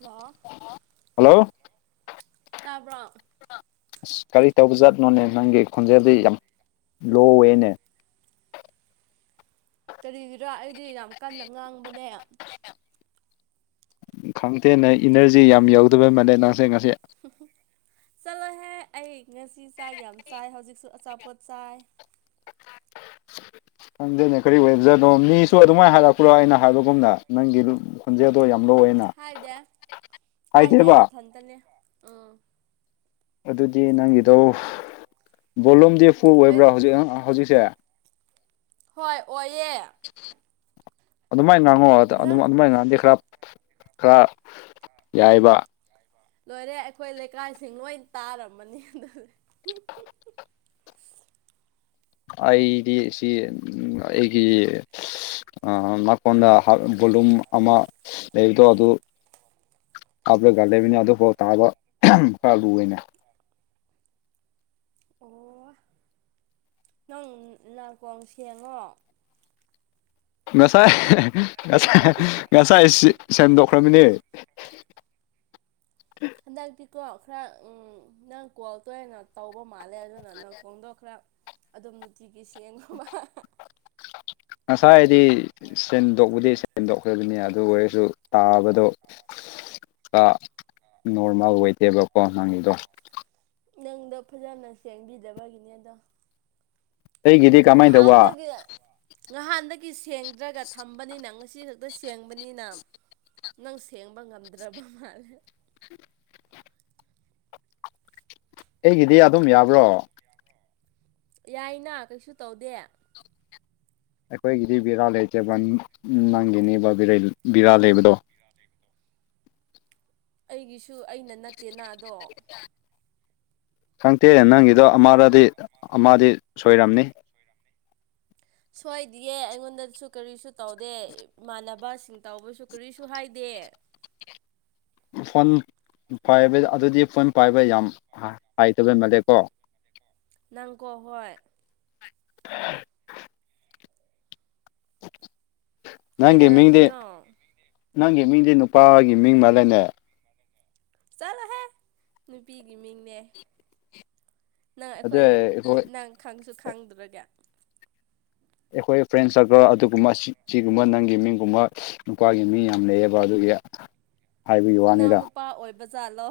ꯂ ꯍꯜꯂꯣ ꯇꯥꯕ꯭ꯔꯣ ꯑꯁ ꯀꯔꯤ ꯇꯧꯕ ꯆꯠꯅꯣꯅꯦ ꯅꯪꯒꯤ ꯈꯣꯟꯖꯦꯜꯗꯤ ꯌꯥꯝ ꯂꯣꯋꯦꯅꯦ ꯀꯔꯤꯒꯤꯔ ꯑꯩꯗꯤ ꯌꯥꯝ ꯀꯟꯅ ꯉꯥꯡꯕꯅꯦ ꯈꯪꯇꯦꯅ ꯏꯅꯔꯖꯤ ꯌꯥꯝ ꯌꯥꯎꯗꯕꯩ ꯃꯥꯜꯂꯦ ꯅꯁꯦ ꯉꯁꯤꯦ ꯆꯠꯂꯣꯍꯦ ꯑꯩ ꯉꯁꯤ ꯆꯥꯛ ꯌꯥꯝ ꯆꯥꯏ ꯍꯧꯖꯤꯛꯁꯨ ꯑꯆꯥꯄꯣꯠ ꯆꯥꯏ ꯈꯪꯗꯅꯦꯋꯣ ꯃꯤꯁꯨ ꯑꯗꯨꯃꯥꯏꯅ ꯍꯜꯂꯛꯄ ꯄꯨꯔꯥ ꯑꯩꯅ ꯍꯥꯏꯕꯒꯨꯝꯅ ꯅꯪꯒꯤ ꯈꯣꯟꯖꯦꯜꯗꯣ ꯌꯥꯝ ꯂꯧꯋꯦꯅ ꯍꯥꯏꯗꯦꯕ ꯇꯅꯤꯦ ꯎꯝ ꯑꯗꯨꯗꯤ ꯅꯪꯒꯤꯗꯣ ꯕꯣꯂꯨꯝꯗꯤ ꯐꯨ ꯑꯩ ꯑꯣꯏꯕ꯭ꯔꯣ ꯍꯧꯖꯤꯛ ꯍꯧꯖꯤꯛꯁꯦ ꯍꯣꯏ ꯑꯣꯏꯌꯦ ꯑꯗꯨꯃꯥꯏꯅ ꯉꯥꯡꯉꯣ ꯑꯗꯨꯝ ꯅꯪ ꯑꯗꯨꯃꯥꯏꯅ ꯉꯥꯡꯗꯗꯤ ꯈꯔ ꯈꯔ ꯌꯥꯏꯕ ꯂꯣꯏꯔꯦ ꯑꯩꯈꯣꯏ ꯂꯩꯀꯥꯏꯁꯤꯡ ꯂꯣꯏ ꯇꯥꯔꯃꯅꯤ ꯑꯗꯨꯗꯤ ꯑꯩꯗꯤ ꯁꯤ ꯎꯝ ꯑꯩꯒꯤ ꯅꯥꯀꯣꯟꯗ ꯕꯣꯂꯨꯝ ꯑꯃ ꯂꯩꯕꯗꯣ ꯑꯗꯨ ꯀꯂꯒꯗꯦꯕꯤꯅꯦ ꯑꯗꯨ ꯐꯥꯎ ꯇꯥꯕ ꯀꯂꯨꯅꯦ ꯑꯣ ꯅꯪ ꯅꯥꯀꯣꯡ ꯁꯦꯡꯉꯣ ꯉꯁꯥꯏ ꯉꯁꯥꯏ ꯉꯁꯥꯏ ꯁꯦꯝꯦꯟꯗꯈ꯭ꯔꯃꯤꯅꯤ ꯎ ꯍꯟꯗꯛꯇꯤꯀꯣ ꯈꯔ ꯅꯪ ꯀꯣꯜ ꯇꯧꯢꯅ ꯇꯧꯕ ꯃꯥꯜꯂꯦ ꯑꯗꯨꯅ ꯅꯀꯣꯡꯗꯣ ꯈꯔ ꯑꯗꯨꯝ ꯅꯨꯡꯇꯤꯒꯤ ꯁꯦꯡꯉꯣꯕ ꯉꯁꯥꯏꯗꯤ ꯁꯦꯟꯗꯣꯛꯕꯗꯤ ꯁꯦꯟꯗꯣꯛꯈ꯭ꯔꯕꯅꯤ ꯑꯗꯨ ꯑꯣꯏꯔꯁꯨ ꯇꯥꯕꯗꯣ ꯅꯣꯔꯃꯦꯜ ꯑꯣꯏꯇꯦꯕꯀꯣ ꯅꯪꯒꯤꯗꯣ ꯅꯪꯗꯣ ꯐꯖꯅ ꯁꯦꯡꯕꯤꯗꯕꯒꯤꯅꯦ ꯑꯗꯣ ꯑꯩꯒꯤꯗꯤ ꯀꯃꯥꯏꯅ ꯇꯧꯕ ꯉꯍꯥꯟꯗꯒꯤ ꯉꯍꯥꯟꯗꯒꯤ ꯁꯦꯡꯗ꯭ꯔꯒ ꯊꯝꯕꯅꯤꯅ ꯉꯁꯤ ꯗ ꯁꯦꯡꯕꯅꯤꯅ ꯅꯪ ꯁꯦꯡꯕ ꯉꯝꯗ꯭ꯔꯥꯕ ꯃꯥꯜꯂꯦ ꯑꯩꯒꯤꯗꯤ ꯑꯗꯨꯝ ꯌꯥꯕ꯭ꯔꯣ ꯌꯥꯏꯅ ꯀꯩꯁꯨ ꯇꯧꯗꯦ ꯑꯩꯈꯣꯏꯒꯤꯗꯤ ꯕꯤꯔꯥ ꯂꯩꯇꯦꯕꯜ ꯅꯪꯒꯤꯅꯦꯕ ꯕꯤꯔꯥꯜ ꯂꯩꯕꯗꯣ ꯑꯩꯒꯤꯁꯨ ꯑꯩꯅ ꯅꯠꯇꯦ ꯅꯅꯥꯗꯣ ꯈꯪꯗꯦꯅꯦ ꯅꯪꯒꯤꯗꯣ ꯑꯃꯗꯗꯤ ꯑꯃꯗꯤ ꯁꯣꯏꯔꯝꯅꯤ ꯁꯣꯏꯗꯤꯌꯦ ꯑꯩꯉꯣꯟꯗꯁꯨ ꯀꯔꯤꯁꯨ ꯇꯧꯗꯦ ꯏꯃꯥꯟꯅꯕꯁꯤꯡ ꯇꯧꯕꯁꯨ ꯀꯔꯤꯁꯨ ꯍꯥꯏꯗꯦ ꯐꯣꯟ ꯄꯥꯏꯕ ꯑꯗꯨꯗꯤ ꯐꯣꯟ ꯄꯥꯏꯕ ꯌꯥꯝ ꯍꯥꯏꯇꯕꯩ ꯃꯥꯜꯂꯦꯀꯣ ꯅꯪꯀꯣ ꯍꯣꯏ [inaudible] ꯅꯒꯤ ꯃꯤꯗꯤ ꯀꯩꯗꯧꯔꯝꯃꯤꯅꯣ ꯅꯪꯒꯤ ꯃꯤꯡꯗꯤ ꯅꯨꯄꯥꯒꯤ ꯃꯤꯡ ꯃꯥꯜꯂꯅꯦ ꯆꯠꯂꯣꯍꯦ ꯅꯨꯄꯤꯒꯤ ꯃꯤꯡꯅꯦ ꯅꯪ ꯑꯩꯈꯣꯏ ꯅꯪ ꯈꯪꯁꯨ ꯈꯪꯗ꯭ꯔꯒꯥ ꯑꯩꯈꯣꯏ ꯐ꯭ꯔꯦꯟ ꯁꯔꯀꯜ ꯑꯗꯨꯒꯨꯝꯕ ꯁꯤꯒꯨꯝꯕ ꯅꯪꯒꯤ ꯃꯤꯡꯒꯨꯝꯕ ꯅꯨꯄꯥꯒꯤ ꯃꯤ ꯌꯥꯝ ꯂꯩꯑꯕ ꯑꯗꯨꯒꯤ ꯍꯥꯏꯕꯒꯤ ꯋꯥꯅꯤꯗ ꯏꯅꯥꯎꯅꯨꯄꯥ ꯑꯣꯏꯕ ꯖꯥꯠꯂꯣ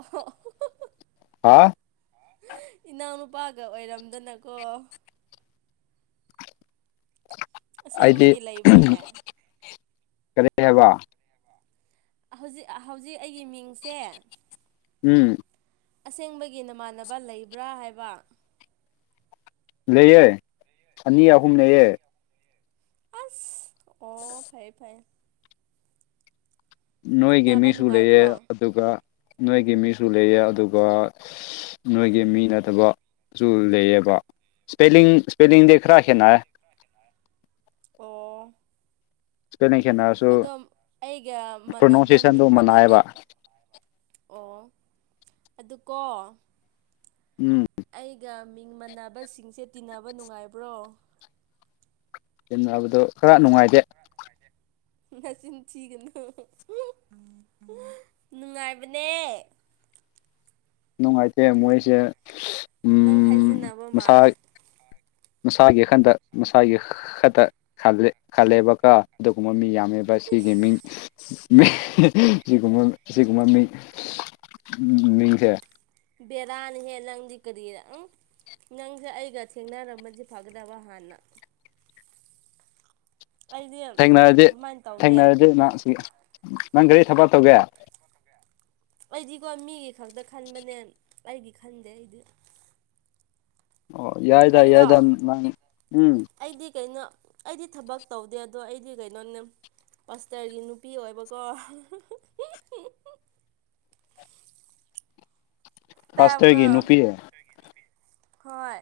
ꯍꯥ ꯏꯅꯥꯎ ꯅꯨꯄꯥꯒ ꯑꯣꯏꯔꯝꯗꯅꯀꯣ ꯑꯩꯗꯤ ꯑꯁꯦꯡꯕꯒꯤ ꯂꯩꯕ꯭ꯔꯣꯅꯦ ꯀꯔꯤ ꯍꯥꯏꯕ ꯍꯧꯖꯤꯛ ꯍꯧꯖꯤꯛ ꯑꯩꯒꯤ ꯃꯤꯡꯁꯦ ꯎꯝ ꯑꯁꯦꯡꯕꯒꯤ ꯅꯃꯥꯟꯅꯕ ꯂꯩꯕ꯭ꯔꯥ ꯍꯥꯏꯕ ꯂꯩꯌꯦ ꯑꯅꯤ ꯑꯍꯨꯝ ꯂꯩꯌꯦ ꯑꯁ ꯑꯣ ꯐꯩ ꯐꯩ ꯅꯣꯏꯒꯤ ꯅꯥꯕ ꯃꯤꯁꯨ ꯂꯩꯌꯦ ꯅꯨꯡꯉꯥꯏꯕ꯭ꯔꯣ ꯑꯗꯨꯒ ꯅꯣꯏꯒꯤ ꯃꯤꯁꯨ ꯂꯩꯌꯦ ꯑꯗꯨꯒ ꯅꯣꯏꯒꯤ ꯃꯤ ꯅꯠꯇꯕꯁꯨꯨ ꯂꯩꯌꯦꯕ ꯁꯄꯦꯂꯤꯡ ꯁꯄꯦꯂꯤꯡꯗꯤ ꯈꯔ ꯈꯩꯅꯥꯢꯌꯦ ꯑꯣ ꯁꯄꯦꯂꯤꯡ ꯈꯦꯠꯅ ꯑꯗꯣ ꯑꯩꯒ ꯃꯥꯟꯅꯕ ꯃꯤꯡ ꯃꯥꯟꯅꯕ ꯃꯅꯥꯏꯌꯦꯕ ꯑꯣ ꯑꯗꯨꯀꯣ ꯎꯝ ꯑꯩꯒ ꯃꯤꯡ ꯃꯥꯟꯕꯁꯤꯡꯁꯦ ꯇꯤꯟꯅꯕ ꯅꯨꯡꯉꯥꯏꯕ꯭ꯔꯣ ꯇꯤꯟꯅꯕꯗꯣ ꯈꯔ ꯅꯨꯡꯉꯥꯏꯇꯦ ꯅꯆꯤꯟ ꯊꯤꯒꯅꯨ ꯅꯨꯡꯉꯥꯏꯕꯅꯦ ꯅꯨꯡꯉꯥꯏꯇꯦ ꯃꯣꯏꯁꯦ ꯅꯪ ꯎꯝ ꯍꯥꯏꯖꯤꯟꯅꯕ ꯃꯁꯥ ꯃꯥꯜꯂꯦ ꯃꯁꯥꯒꯤ ꯈꯟꯗ ꯃꯁꯥꯒꯤ ꯈꯛꯇ ꯈꯜꯂꯦ ꯈꯜꯂꯦꯕꯀ ꯑꯗꯨꯒꯨꯝꯕ ꯃꯤ ꯌꯥꯝꯃꯦ ꯁꯤꯒꯤ ꯃꯤꯡ ꯏꯁ ꯁꯤꯒꯨꯝ ꯃꯤꯡ ꯎꯝ ꯃꯤꯡꯖꯦ ꯕꯦꯔꯥꯅꯤꯍꯦ ꯅꯪꯗꯤ ꯀꯔꯤꯔꯥ ꯅꯪꯁꯦ ꯑꯩꯒ ꯊꯦꯡꯅꯔꯝꯃꯗꯤ ꯐꯒꯗꯕ ꯍꯥꯟꯅ ꯑꯩꯗꯤ ꯊꯦꯡꯅꯔꯗꯤ ꯑꯗꯨꯃꯥꯏꯅ ꯇꯧꯗꯦ ꯊꯦꯡꯅꯔꯗꯤ ꯅ ꯁꯤ ꯅꯪ ꯀꯔꯤ ꯊꯕꯛ ꯇꯧꯒꯦ ꯑꯩꯗꯤꯀꯣ ꯃꯤꯒꯤ ꯈꯛꯇ ꯈꯟꯕꯅꯦ ꯑꯩꯒꯤ ꯈꯟꯗꯦ ꯑꯩꯗꯤ ꯑꯣ ꯌꯥꯏꯗ ꯑꯩꯔꯣ ꯌꯥꯏꯗ ꯅꯪ ꯎꯝ ꯑꯩꯗꯤ ꯀꯩꯅꯣ ꯑꯩꯗꯤ ꯊꯕꯛ ꯇꯧꯗꯦ ꯑꯗꯣ ꯑꯩꯗꯤ ꯀꯩꯅꯣꯅꯦ ꯄꯁꯇꯔꯒꯤ ꯅꯨꯄꯤ ꯑꯣꯏꯕꯀꯣ ꯇꯥꯕ ꯄꯥꯁꯇꯔꯒꯤ ꯅꯨꯄꯤ ꯍꯣꯏ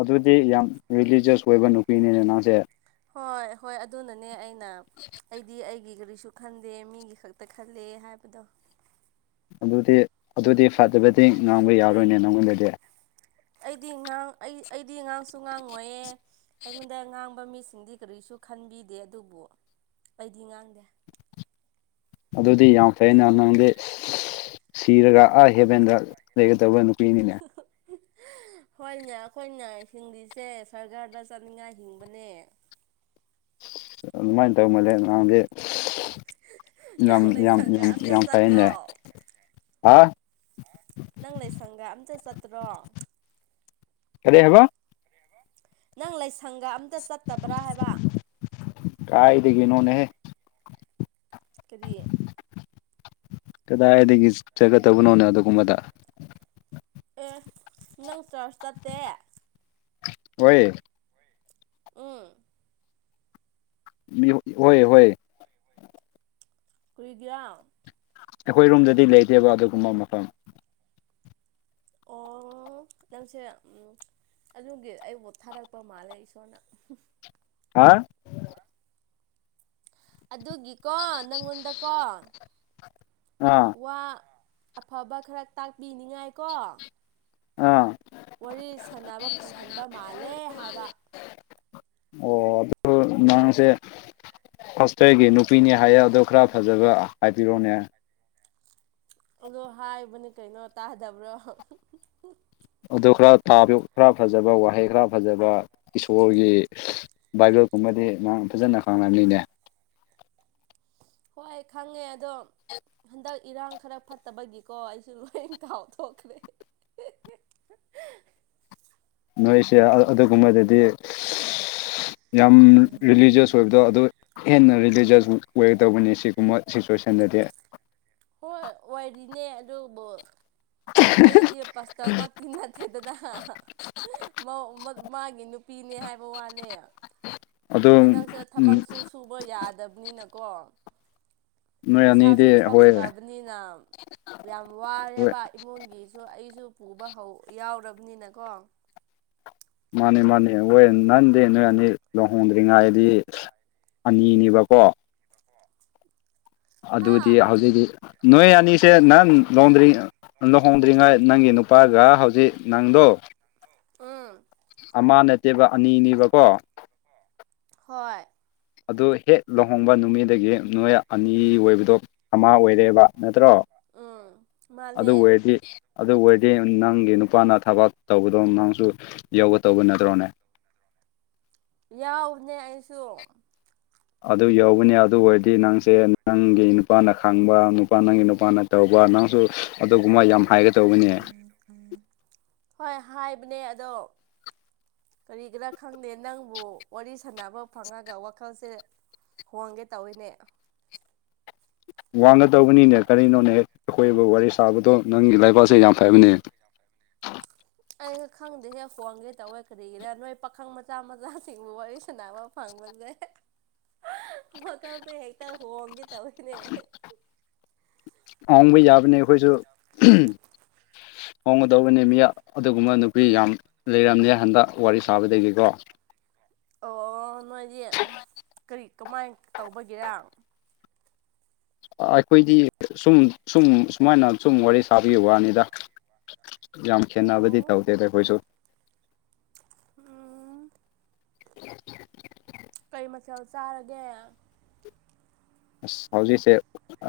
ꯑꯗꯨꯗꯤ ꯌꯥꯝ ꯔꯤꯂꯤꯖꯁ ꯑꯣꯏꯕ ꯅꯨꯄꯤꯅꯤꯅꯦ ꯅꯁꯦ ꯍꯣꯏ ꯍꯣꯏ ꯑꯗꯨꯅꯅꯦ ꯑꯩꯅ [inaudible] ꯑꯩꯗꯤ ꯑꯩꯒꯤ ꯀꯔꯤꯁꯨ ꯈꯟꯗꯦ ꯃꯤꯒꯤ ꯈꯛꯇ ꯈꯜꯂꯦ ꯍꯥꯏꯕꯗꯣ ꯑꯗꯨꯗꯤ ꯑꯗꯨꯗꯤ ꯐꯠꯇꯕꯗꯤ ꯉꯥꯡꯕ ꯌꯥꯎꯔꯣꯏꯅꯦ ꯅꯪꯉꯣꯟꯗꯗꯤ ꯑꯩꯗꯤ ꯉꯥꯡ ꯑꯩ ꯑꯩꯗꯤ ꯉꯥꯡꯁꯨ ꯉꯥꯡꯉꯣꯏꯌꯦ ꯑꯩꯉꯣꯟꯗ ꯉꯥꯡꯕ ꯃꯤꯁꯤꯡꯗꯤ ꯀꯔꯤꯁꯨ ꯈꯟꯕꯤꯗꯦ ꯑꯗꯨꯕꯨ ꯑꯩꯗꯤ ꯉꯥꯡꯗꯦ ꯑꯗꯨꯗꯤ ꯌꯥꯝ ꯐꯩꯅ ꯅꯪꯗꯤ ꯁꯤꯔꯒ ꯑꯥ ꯍꯦꯕꯦꯟꯗ ꯂꯩꯒꯗꯧꯕ ꯅꯨꯄꯤꯅꯤꯅꯦ ꯍꯣꯏꯅꯦ ꯑꯩꯈꯣꯏꯅ ꯍꯤꯡꯂꯤꯁꯦ ꯁꯔꯒꯥꯗ ꯆꯠꯅꯤꯡꯉꯥꯏ ꯍꯤꯡꯕꯅꯦ ꯑꯗꯨꯃꯥꯏꯅ ꯇꯧꯃꯜꯂꯦ ꯅꯍꯥꯡꯗꯤ ꯅꯪ ꯌꯥꯝ ꯂꯥꯏꯁꯪꯒ ꯌꯥꯝ ꯑꯝꯇ ꯌꯥꯝ ꯐꯩꯅꯦ ꯆꯠꯇ꯭ꯔꯣ ꯍꯥ ꯅꯪ ꯂꯩꯁꯪꯒ ꯑꯝꯇ ꯆꯠꯇ꯭ꯔꯣ ꯀꯂ ꯍꯕ ꯅꯪ ꯂꯥꯏꯁꯪꯒ ꯑꯝꯇ ꯆꯠꯇꯕ꯭ꯔꯥ ꯍꯥꯏꯕ ꯀꯏꯗꯒꯤꯗꯒꯤ ꯏꯅꯣꯅꯦ ꯀꯔꯤ ꯀꯗꯥꯏꯗꯒꯤ ꯆꯠꯒꯗꯧꯕꯅꯣꯅꯦ ꯑꯗꯨꯒꯨꯝꯕꯗ ꯑꯦ ꯅꯪ ꯆꯔꯆ ꯆꯠꯇꯦ ꯑꯣꯏꯣꯏ ꯎꯝ ꯃꯤ ꯍꯣꯏ ꯍꯣꯏ ꯀꯨꯔꯤꯗ꯭ꯔ ꯑꯩꯈꯣꯏ ꯔꯨꯝꯗꯗꯤ ꯂꯩꯇꯦꯕ ꯑꯗꯨꯒꯨꯝꯕ ꯃꯐꯝ ꯑꯣ ꯅꯪꯁꯦ ꯑꯗꯨꯒꯤ ꯑꯩꯕꯨꯠ ꯊꯥꯗꯔꯛꯄ ꯃꯥꯜꯂꯦ ꯏꯁꯣꯔꯅ ꯍꯥ ꯑꯗꯨꯒꯤꯀꯣ ꯅꯪꯉꯣꯟꯗꯀꯣ ꯑꯥ ꯋꯥ ꯑꯐꯕ ꯈꯔ ꯇꯥꯛꯄꯤꯅꯤꯉꯥꯏꯀꯣ ꯑꯥ ꯋꯥꯔꯤ ꯁꯥꯟꯅꯕ ꯐꯪꯍꯟꯕ ꯃꯥꯜꯂꯦ ꯍꯥꯏꯕ ꯑꯣ ꯑꯗꯨ ꯅꯪꯁꯦ ꯐꯁꯇꯣꯏꯒꯤ ꯅꯨꯄꯤꯅꯦ ꯍꯥꯏꯌꯦ ꯑꯗꯣ ꯈꯔ ꯐꯖꯕ ꯍꯥꯏꯕꯤꯔꯣꯅꯦ ꯑꯗꯣ ꯍꯥꯏꯕꯅꯤ ꯀꯩꯅꯣ ꯇꯥꯗꯕ꯭ꯔꯣ ꯑꯗꯨ ꯈꯔꯥ ꯈꯔ ꯐꯖꯕ ꯋꯥꯍꯩ ꯈꯔ ꯐꯖꯕ ꯀꯤꯁꯣꯔꯒꯤ ꯕꯥꯏꯕꯜꯒꯨꯝꯕꯗꯤ ꯅ ꯐꯖꯅ ꯍꯥꯡꯝ ꯂꯩꯅꯦ ꯍꯣꯏ ꯈꯪꯉꯦ ꯑꯗꯣ ꯍꯟꯗꯛ ꯏꯔꯥꯡ ꯈꯔ ꯐꯠꯇꯕꯒꯤꯀꯣ ꯑꯩꯁꯨ ꯂꯣꯏ ꯀꯥꯎꯊꯣꯛꯈ꯭ꯔꯦ ꯅꯣꯏꯁꯦ ꯑꯗꯨꯒꯨꯝꯕꯗꯗꯤ ꯌꯥꯝ ꯔꯤꯂꯤꯖꯁ ꯊꯣꯏꯕꯗꯣ ꯑꯗꯨ ꯍꯦꯟꯅ ꯔꯤꯂꯤꯖꯁ ꯋꯦ ꯇꯧꯕꯅꯤ ꯁꯤꯒꯨꯝꯕ ꯁꯤꯆꯨꯋꯦꯁꯟꯗꯗꯤ ꯍꯣꯏ ꯑꯣꯏꯔꯤꯅꯦ ꯑꯗꯨꯕꯨ ꯑꯩꯗꯤ ꯄꯁꯇꯔꯃꯛꯇꯤ ꯅꯠꯇꯦꯗꯅ ꯃꯥꯒꯤ ꯅꯨꯄꯤꯅꯦ ꯍꯥꯏꯕ ꯋꯥꯅꯦ ꯑꯗꯣ ꯍꯟꯗꯛꯁꯦ ꯊꯕꯛꯁꯨ ꯁꯨꯕ ꯌꯥꯗꯕꯅꯤꯅꯀꯣ ꯅꯣꯏ ꯄꯩꯁꯥꯁꯨ ꯑꯅꯤꯗꯤ ꯍꯣꯏ ꯊꯣꯛꯛꯇ꯭ꯔꯕꯅꯤꯅ ꯌꯥꯝ ꯍꯣꯏ ꯋꯥꯔꯦꯕ ꯏꯃꯨꯡꯒꯤ ꯑꯣ ꯑꯩꯁꯨ ꯄꯨꯕ ꯍꯧ ꯌꯥꯎꯔꯕꯅꯤꯅꯀꯣ ꯃꯥꯅꯤ ꯃꯥꯅꯤ ꯍꯣꯏ ꯅꯍꯥꯟꯗꯤ ꯅꯣꯏ ꯑꯅꯤ ꯂꯨꯍꯣꯡꯗ꯭ꯔꯤꯉꯥꯏꯗꯤ ꯑꯅꯤꯅꯦꯕꯀꯣ ꯗꯀꯣ ꯑꯗꯨꯗꯤ ꯍꯧꯖꯤꯛꯇꯤ ꯅꯣꯏ ꯑꯅꯤꯁꯦ ꯅꯍꯥꯟ ꯂꯣꯡꯗ꯭ꯔꯤ ꯂꯨꯍꯣꯡꯗ꯭ꯔꯤꯉꯥꯏ ꯅꯪꯒꯤ ꯅꯨꯄꯥꯒ ꯍꯧꯖꯤꯛ ꯅꯪꯗꯣ ꯎꯝ ꯑꯃ ꯅꯠꯇꯦꯕ ꯑꯅꯤꯅꯦꯕꯀꯣ ꯍꯣꯏ ꯑꯗꯨ ꯍꯦꯛ ꯂꯨꯍꯣꯡꯕ ꯅꯨꯃꯤꯠꯗꯒꯤ ꯅꯣꯏ ꯑꯅꯤ ꯑꯣꯏꯕꯗꯣ ꯑꯃ ꯑꯣꯏꯔꯦꯕ ꯅꯠꯇ꯭ꯔꯣ ꯎꯝ ꯑꯗꯨ ꯃꯥꯅꯦ ꯑꯣꯏꯔꯗꯤ ꯑꯗꯨ ꯑꯣꯏꯔꯗꯤ ꯅꯪꯒꯤ ꯅꯨꯄꯥꯅ ꯊꯕꯛ ꯇꯧꯕꯗꯣ ꯃꯥꯡꯁꯨ ꯌꯧꯒꯗꯧꯕ ꯅꯠꯇ꯭ꯔꯣꯅꯦ ꯌꯥꯎꯕꯅꯦ ꯑꯩꯁꯨ ꯑꯗꯨ ꯌꯥꯎꯕꯅꯦ ꯑꯗꯨ ꯑꯣꯏꯔꯗꯤ ꯅꯪꯁꯦ ꯅꯪꯒꯤ ꯅꯨꯄꯥꯅ ꯈꯪꯕ ꯅꯨꯄꯥ ꯅꯪꯒꯤ ꯅꯨꯄꯥꯅ ꯇꯧꯕ ꯅꯪꯁꯨ ꯑꯗꯨꯒꯨꯝꯕ ꯌꯥꯝ ꯍꯥꯏ ꯍꯣꯏ ꯍꯥꯏꯕꯅꯦ ꯑꯗꯣ ꯀꯔꯤꯒꯔꯥ ꯈꯪꯗꯦ ꯅꯪꯕꯨ ꯋꯥꯔꯤ ꯁꯥꯟꯅꯕ ꯐꯪꯉꯒ ꯋꯥꯈꯜꯁꯦ ꯍꯣꯡꯒꯦ ꯇꯧꯋꯤꯅꯦ ꯋꯥꯡꯒꯗꯧꯕꯅꯤꯅꯦ ꯀꯔꯤꯅꯣꯅꯦ ꯍꯦꯛ ꯑꯩꯈꯣꯏꯕꯨ ꯋꯥꯔꯤ ꯁꯥꯕꯗꯣ ꯅꯪꯒꯤ ꯂꯥꯏꯕꯥꯛꯁꯦ ꯌꯥꯝ ꯐꯕꯅꯦ ꯑꯩ ꯈꯪꯗꯦ ꯍꯦ ꯐꯣꯟꯗꯤ ꯇꯧꯋꯦ ꯀꯔꯤꯒꯤꯔ ꯅꯣꯏ ꯄꯥꯈꯪ ꯃꯆꯥ ꯃꯆꯥꯁꯤꯡꯕꯨ ꯋꯥꯔꯤ ꯁꯥꯟꯅꯕ ꯐꯪꯕꯁꯦ ꯃꯈꯜꯁꯦ ꯍꯦꯛꯇ ꯍꯣꯡꯒꯦ ꯇꯧꯔꯤꯅꯦ ꯍꯣꯟꯕ ꯌꯥꯕꯅꯤ ꯑꯩꯈꯣꯏꯁꯨ ꯍꯣꯡꯒꯗꯧꯕꯅꯤ ꯃꯤ ꯑꯗꯨꯒꯨꯝꯕ ꯅꯨꯄꯤ ꯌꯥꯝ ꯂꯩꯔꯝꯅꯦ ꯍꯟꯗꯛ ꯋꯥꯔꯤ ꯁꯥꯕꯗꯒꯤꯀꯣ ꯑꯣ ꯅꯣꯏꯗꯤ ꯀꯔꯤ ꯀꯃꯥꯏ ꯇꯧꯕꯒꯤꯦꯔ ꯑꯩꯈꯣꯏꯗꯤ ꯁꯨꯝ ꯁꯨꯝ ꯁꯨꯃꯥꯏꯅ ꯁꯨꯝ ꯋꯥꯔꯤ ꯁꯥꯕꯒꯤ ꯋꯥꯅꯤꯗ [inaudible] ꯌꯥꯝ ꯈꯦꯠꯅꯕꯗꯤ ꯑꯣ ꯇꯧꯗꯦꯗ ꯑꯩꯈꯣꯏꯁꯨ ꯎꯝ ꯀꯩ ꯃꯆꯦꯜ ꯆꯥꯔꯒꯦ ꯑꯁ ꯍꯧꯖꯤꯛꯁꯦ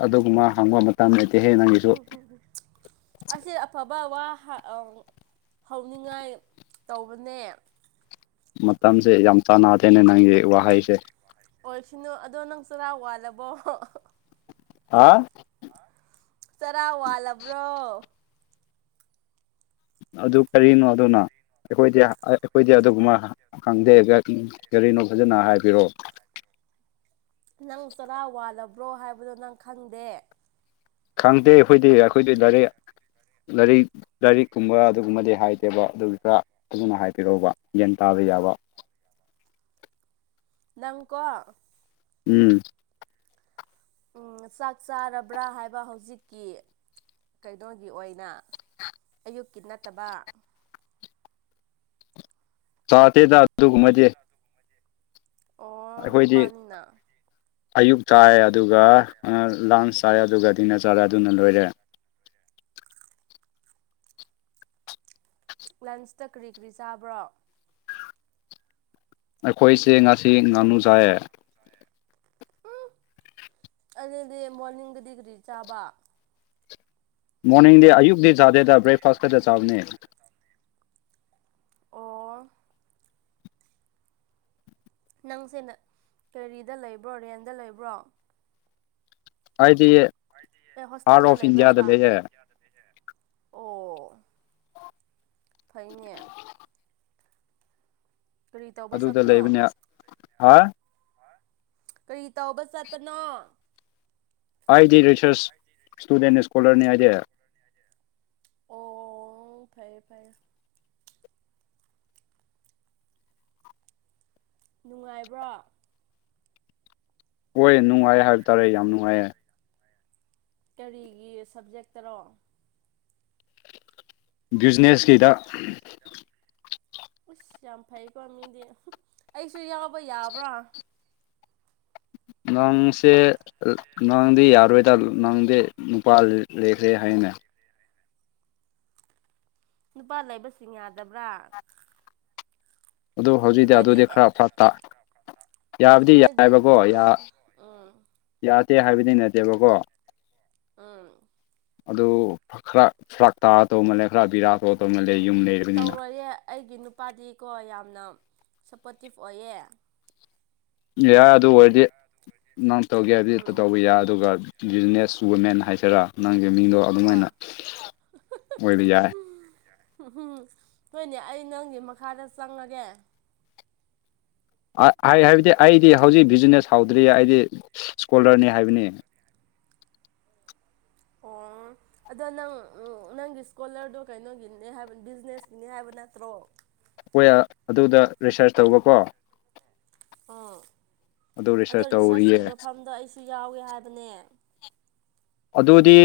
ꯑꯗꯨꯒꯨꯝꯕ ꯍꯪꯕ ꯃꯇꯝ ꯇꯝ ꯂꯩꯇꯦ ꯍ [unintelligible] ꯑꯁꯤ ꯑꯐꯕ ꯋꯥ ꯍꯧꯅꯤꯡꯉꯥꯏ ꯇꯧꯕꯅꯦ ꯃꯇꯝꯁꯦ ꯌꯥꯝ ꯆꯥꯟꯅꯗꯦꯅꯦ ꯅꯪꯒꯤ ꯋꯥꯍꯩꯁꯦ ꯑꯣꯏꯁꯅꯨ ꯑꯗꯣ ꯅꯪ ꯆꯔꯥ ꯋꯥꯜꯂꯕꯣ ꯍꯥ ꯆꯔꯥ ꯋꯥꯜꯂꯕ꯭ꯔꯣ ꯑꯗꯨ ꯀꯔꯤꯅꯣ ꯑꯗꯨꯅ ꯑꯩꯈꯣꯏꯗꯤ ꯑꯩꯈꯣꯏꯗꯤ ꯑꯗꯨꯒꯨꯝꯕ ꯈꯪꯗꯦ ꯀꯔꯤꯅꯣ ꯐꯖꯅ ꯍꯥꯏꯕꯤꯑꯣ ꯅꯪ ꯆꯔꯥ ꯋꯥꯜꯂꯕ꯭ꯔꯣ ꯍꯥꯏꯕꯗꯣ ꯅꯪ ꯈꯪꯗꯦ ꯈꯪꯗꯦ ꯑꯩꯈꯣꯏꯗꯤ ꯑꯩꯈꯣꯏꯗꯤ ꯂꯥꯏꯔꯤꯛ ꯂꯥꯏꯔꯤꯛ ꯂꯥꯏꯔꯤꯛꯀꯨꯝꯕ ꯑꯗꯨꯒꯨꯝꯕꯗꯤ ꯍꯥꯏꯗꯦꯕ ꯑꯗꯨꯒꯤ ꯈꯔ ꯑꯗꯨꯅ ꯍꯥꯏꯕꯤꯔꯛꯎꯕ ꯒ꯭ꯌꯥꯟ ꯇꯥꯕ ꯌꯥꯕ ꯅꯪꯀꯣ ꯎꯝ ꯎ ꯆꯥꯛ ꯆꯥꯔꯕ꯭ꯔꯥ ꯍꯥꯏꯕ ꯍꯧꯖꯤꯛꯀꯤ ꯀꯩꯅꯣꯒꯤ ꯑꯣꯏꯅ ꯑꯌꯨꯛꯀꯤ ꯅꯠꯇꯕ ꯆꯥꯗꯦꯗ ꯑꯗꯨꯒꯨꯝꯕ ꯗꯤ ꯑꯣ ꯅꯨꯄꯥꯅꯤꯅ ꯑꯌꯨꯛ ꯆꯥꯏ ꯑꯗꯨꯒ ꯅꯨꯡꯗ ꯆꯥꯏ ꯑꯗꯨꯒ ꯗꯤꯅ ꯆꯥꯔꯦ ꯑꯗꯨꯅ ꯂꯣꯏꯔꯦ ꯂꯟꯁꯇ ꯀꯔꯤ ꯀꯔꯤ ꯆꯥꯕ꯭ꯔꯣ ꯑꯩꯈꯣꯏꯁꯦ ꯉꯁꯤ ꯉꯥꯅꯨ ꯆꯥꯏꯌꯦ ꯎꯝ ꯑꯗꯨꯗꯤ ꯃꯣꯔꯅꯤꯡꯗꯗꯤ ꯀꯔꯤ ꯆꯥꯕ ꯃꯣꯔꯅꯤꯡꯗꯤ ꯑꯌꯨꯛꯇꯤ ꯆꯥꯗꯦꯗ ꯕ꯭ꯔꯦꯛꯐꯥꯁ ꯈꯛꯇ ꯆꯥꯕꯅꯦꯕ ꯑꯣ ꯅꯪꯁꯦ ꯀꯦꯔꯤꯗ ꯂꯩꯕ꯭ꯔꯣ ꯔꯦꯟꯗ ꯂꯩꯕ꯭ꯔꯣ ꯍꯥꯏꯥꯏꯗꯤꯦ ꯑꯦ ꯍꯣꯁꯇꯦꯜꯗ ꯂꯩꯕ꯭ꯔꯥ ꯍꯥꯏꯕ ꯑꯣ ꯐꯩꯅꯦ ꯀꯔꯤ ꯇꯧꯕ ꯑꯗꯨꯗ ꯆꯠꯄꯅꯣ ꯂꯩꯕꯅꯦ ꯍꯥ ꯀꯔꯤ ꯇꯧꯕ ꯆꯠꯄꯅꯣ ꯑꯩꯗꯤ ꯔꯤꯁꯔꯁ ꯏꯁꯇꯨꯗꯦꯟ ꯏꯁꯀꯣꯂꯔꯅꯤ ꯍꯥꯏꯗꯤ ꯑꯣ ꯐꯩꯔꯦ ꯐꯩꯔꯦ ꯅꯨꯡꯉꯥꯏꯕ꯭ꯔꯥ ꯍꯣꯏ ꯅꯨꯡꯉꯥꯏ ꯍꯥꯏꯕ ꯇꯥꯔꯦ ꯌꯥꯝ ꯅꯨꯡꯉꯥꯏꯌꯦ ꯀꯔꯤꯒꯤ ꯁꯕꯖꯦꯛꯇꯔꯣ ꯕꯤꯖꯤꯅꯦꯁꯀꯤꯗ ꯌꯌꯨꯁꯅꯦꯁꯁꯤꯗ ꯏꯁꯁ ꯌꯥꯝ ꯐꯩꯀꯣ ꯃꯤꯗꯤ ꯑꯩꯁꯨ ꯌꯥꯎꯕ ꯌꯥꯕ꯭ꯔꯥ ꯅꯣꯡꯁꯦ ꯅꯪꯗꯤ ꯌꯥꯔꯣꯏꯗ ꯅꯪꯗꯤ ꯅꯨꯄꯥ ꯂꯩꯈ꯭ꯔꯦ ꯍꯥꯏꯅꯦ ꯅꯨꯄꯥ ꯂꯩꯕꯁꯤꯡ ꯌꯥꯗꯕ꯭ꯔꯥ ꯑꯗꯨ ꯍꯧꯖꯤꯛꯇꯤ ꯅꯣꯏꯗꯤ ꯑꯗꯨꯗꯤ ꯑꯦ ꯈꯔ ꯐꯠꯇ ꯌꯥꯕꯨꯗꯤ ꯅꯣꯏꯗꯤ ꯌꯥꯏꯕꯀꯣ ꯑꯪꯀꯜ ꯎꯝ ꯌꯥꯗꯦ ꯍꯥꯏꯕꯗꯤ ꯅꯠꯇꯦꯕꯀꯣ ꯑꯥ ꯑꯗꯨ ꯈꯔ ꯐꯔꯥꯛ ꯇꯥꯔ ꯇꯧ ꯃꯜꯂꯦ ꯈꯔ ꯕꯤꯔꯥ ꯇꯧꯔ ꯇꯧ ꯃꯜꯂꯦ ꯌꯨꯝ ꯂꯩꯔ ꯇꯧꯔꯣꯏꯌꯦꯦ ꯑꯩꯒꯤ ꯅꯨꯄꯥꯗꯤꯀꯣ ꯌꯥꯝꯅ ꯁꯞꯄꯣꯔꯇꯤꯞ ꯑꯣꯏꯌꯦ ꯌꯥꯏ ꯑꯗꯨ ꯑꯣꯏꯔꯗꯤ ꯅꯪ ꯇꯧꯒꯦ ꯍꯥꯏꯗꯤ ꯎꯝ ꯇꯧꯕ ꯌꯥꯏ ꯑꯗꯨꯒ ꯕꯤꯖꯤꯅꯦꯁ ꯆꯨꯕꯃꯦꯟ ꯍꯥꯏꯁꯤꯔꯥ ꯅꯪꯒꯤꯦ ꯃꯤꯡꯗꯣ ꯍꯣꯏ ꯑꯗꯨꯝꯃꯥꯏꯅ ꯑꯣꯏꯕ ꯌꯥꯏ ꯎꯝ ꯎꯝ ꯍꯣꯏꯅꯦ ꯑꯩ ꯅꯪꯒꯤ ꯃꯈꯥꯗ ꯆꯪꯉꯒꯦ ꯍꯥꯏ ꯍꯥꯏꯕꯗꯤ ꯑꯩꯗꯤ ꯍꯧꯖꯤꯛ ꯕꯤꯖꯤꯅꯦꯁ ꯍꯥꯎꯗ꯭ꯔꯤ ꯑꯩꯗꯤ ꯏꯁꯀꯣꯂꯔꯅꯤ ꯍꯥꯏꯕꯅꯤ ꯑꯣꯨꯡ ꯑꯗꯣ ꯅꯪ ꯅꯪꯒꯤ ꯏꯁꯀꯣꯂꯔꯗꯣ ꯀꯩꯅꯣꯒꯤꯅꯦ ꯍꯥꯏꯕ ꯕꯤꯖꯤꯅꯦꯁꯀꯤꯅꯦ ꯍꯥꯏꯕ ꯅꯠꯇ꯭ꯔꯣ ꯑꯩꯈꯣꯏ ꯑꯗꯨꯗ ꯔꯤꯁꯥꯔꯁ ꯇꯧꯕꯀꯣ ꯑꯥ ꯑꯗꯨ ꯑꯗꯣ ꯔꯤꯁꯔꯁ ꯇꯧꯔꯤꯌꯦ ꯔꯤꯁꯔꯁꯀꯤ ꯃꯐꯝꯗꯣ ꯑꯩꯁꯨ ꯌꯥꯎꯋꯦ ꯍꯥꯏꯕꯅꯦ ꯑꯗꯨꯗꯤ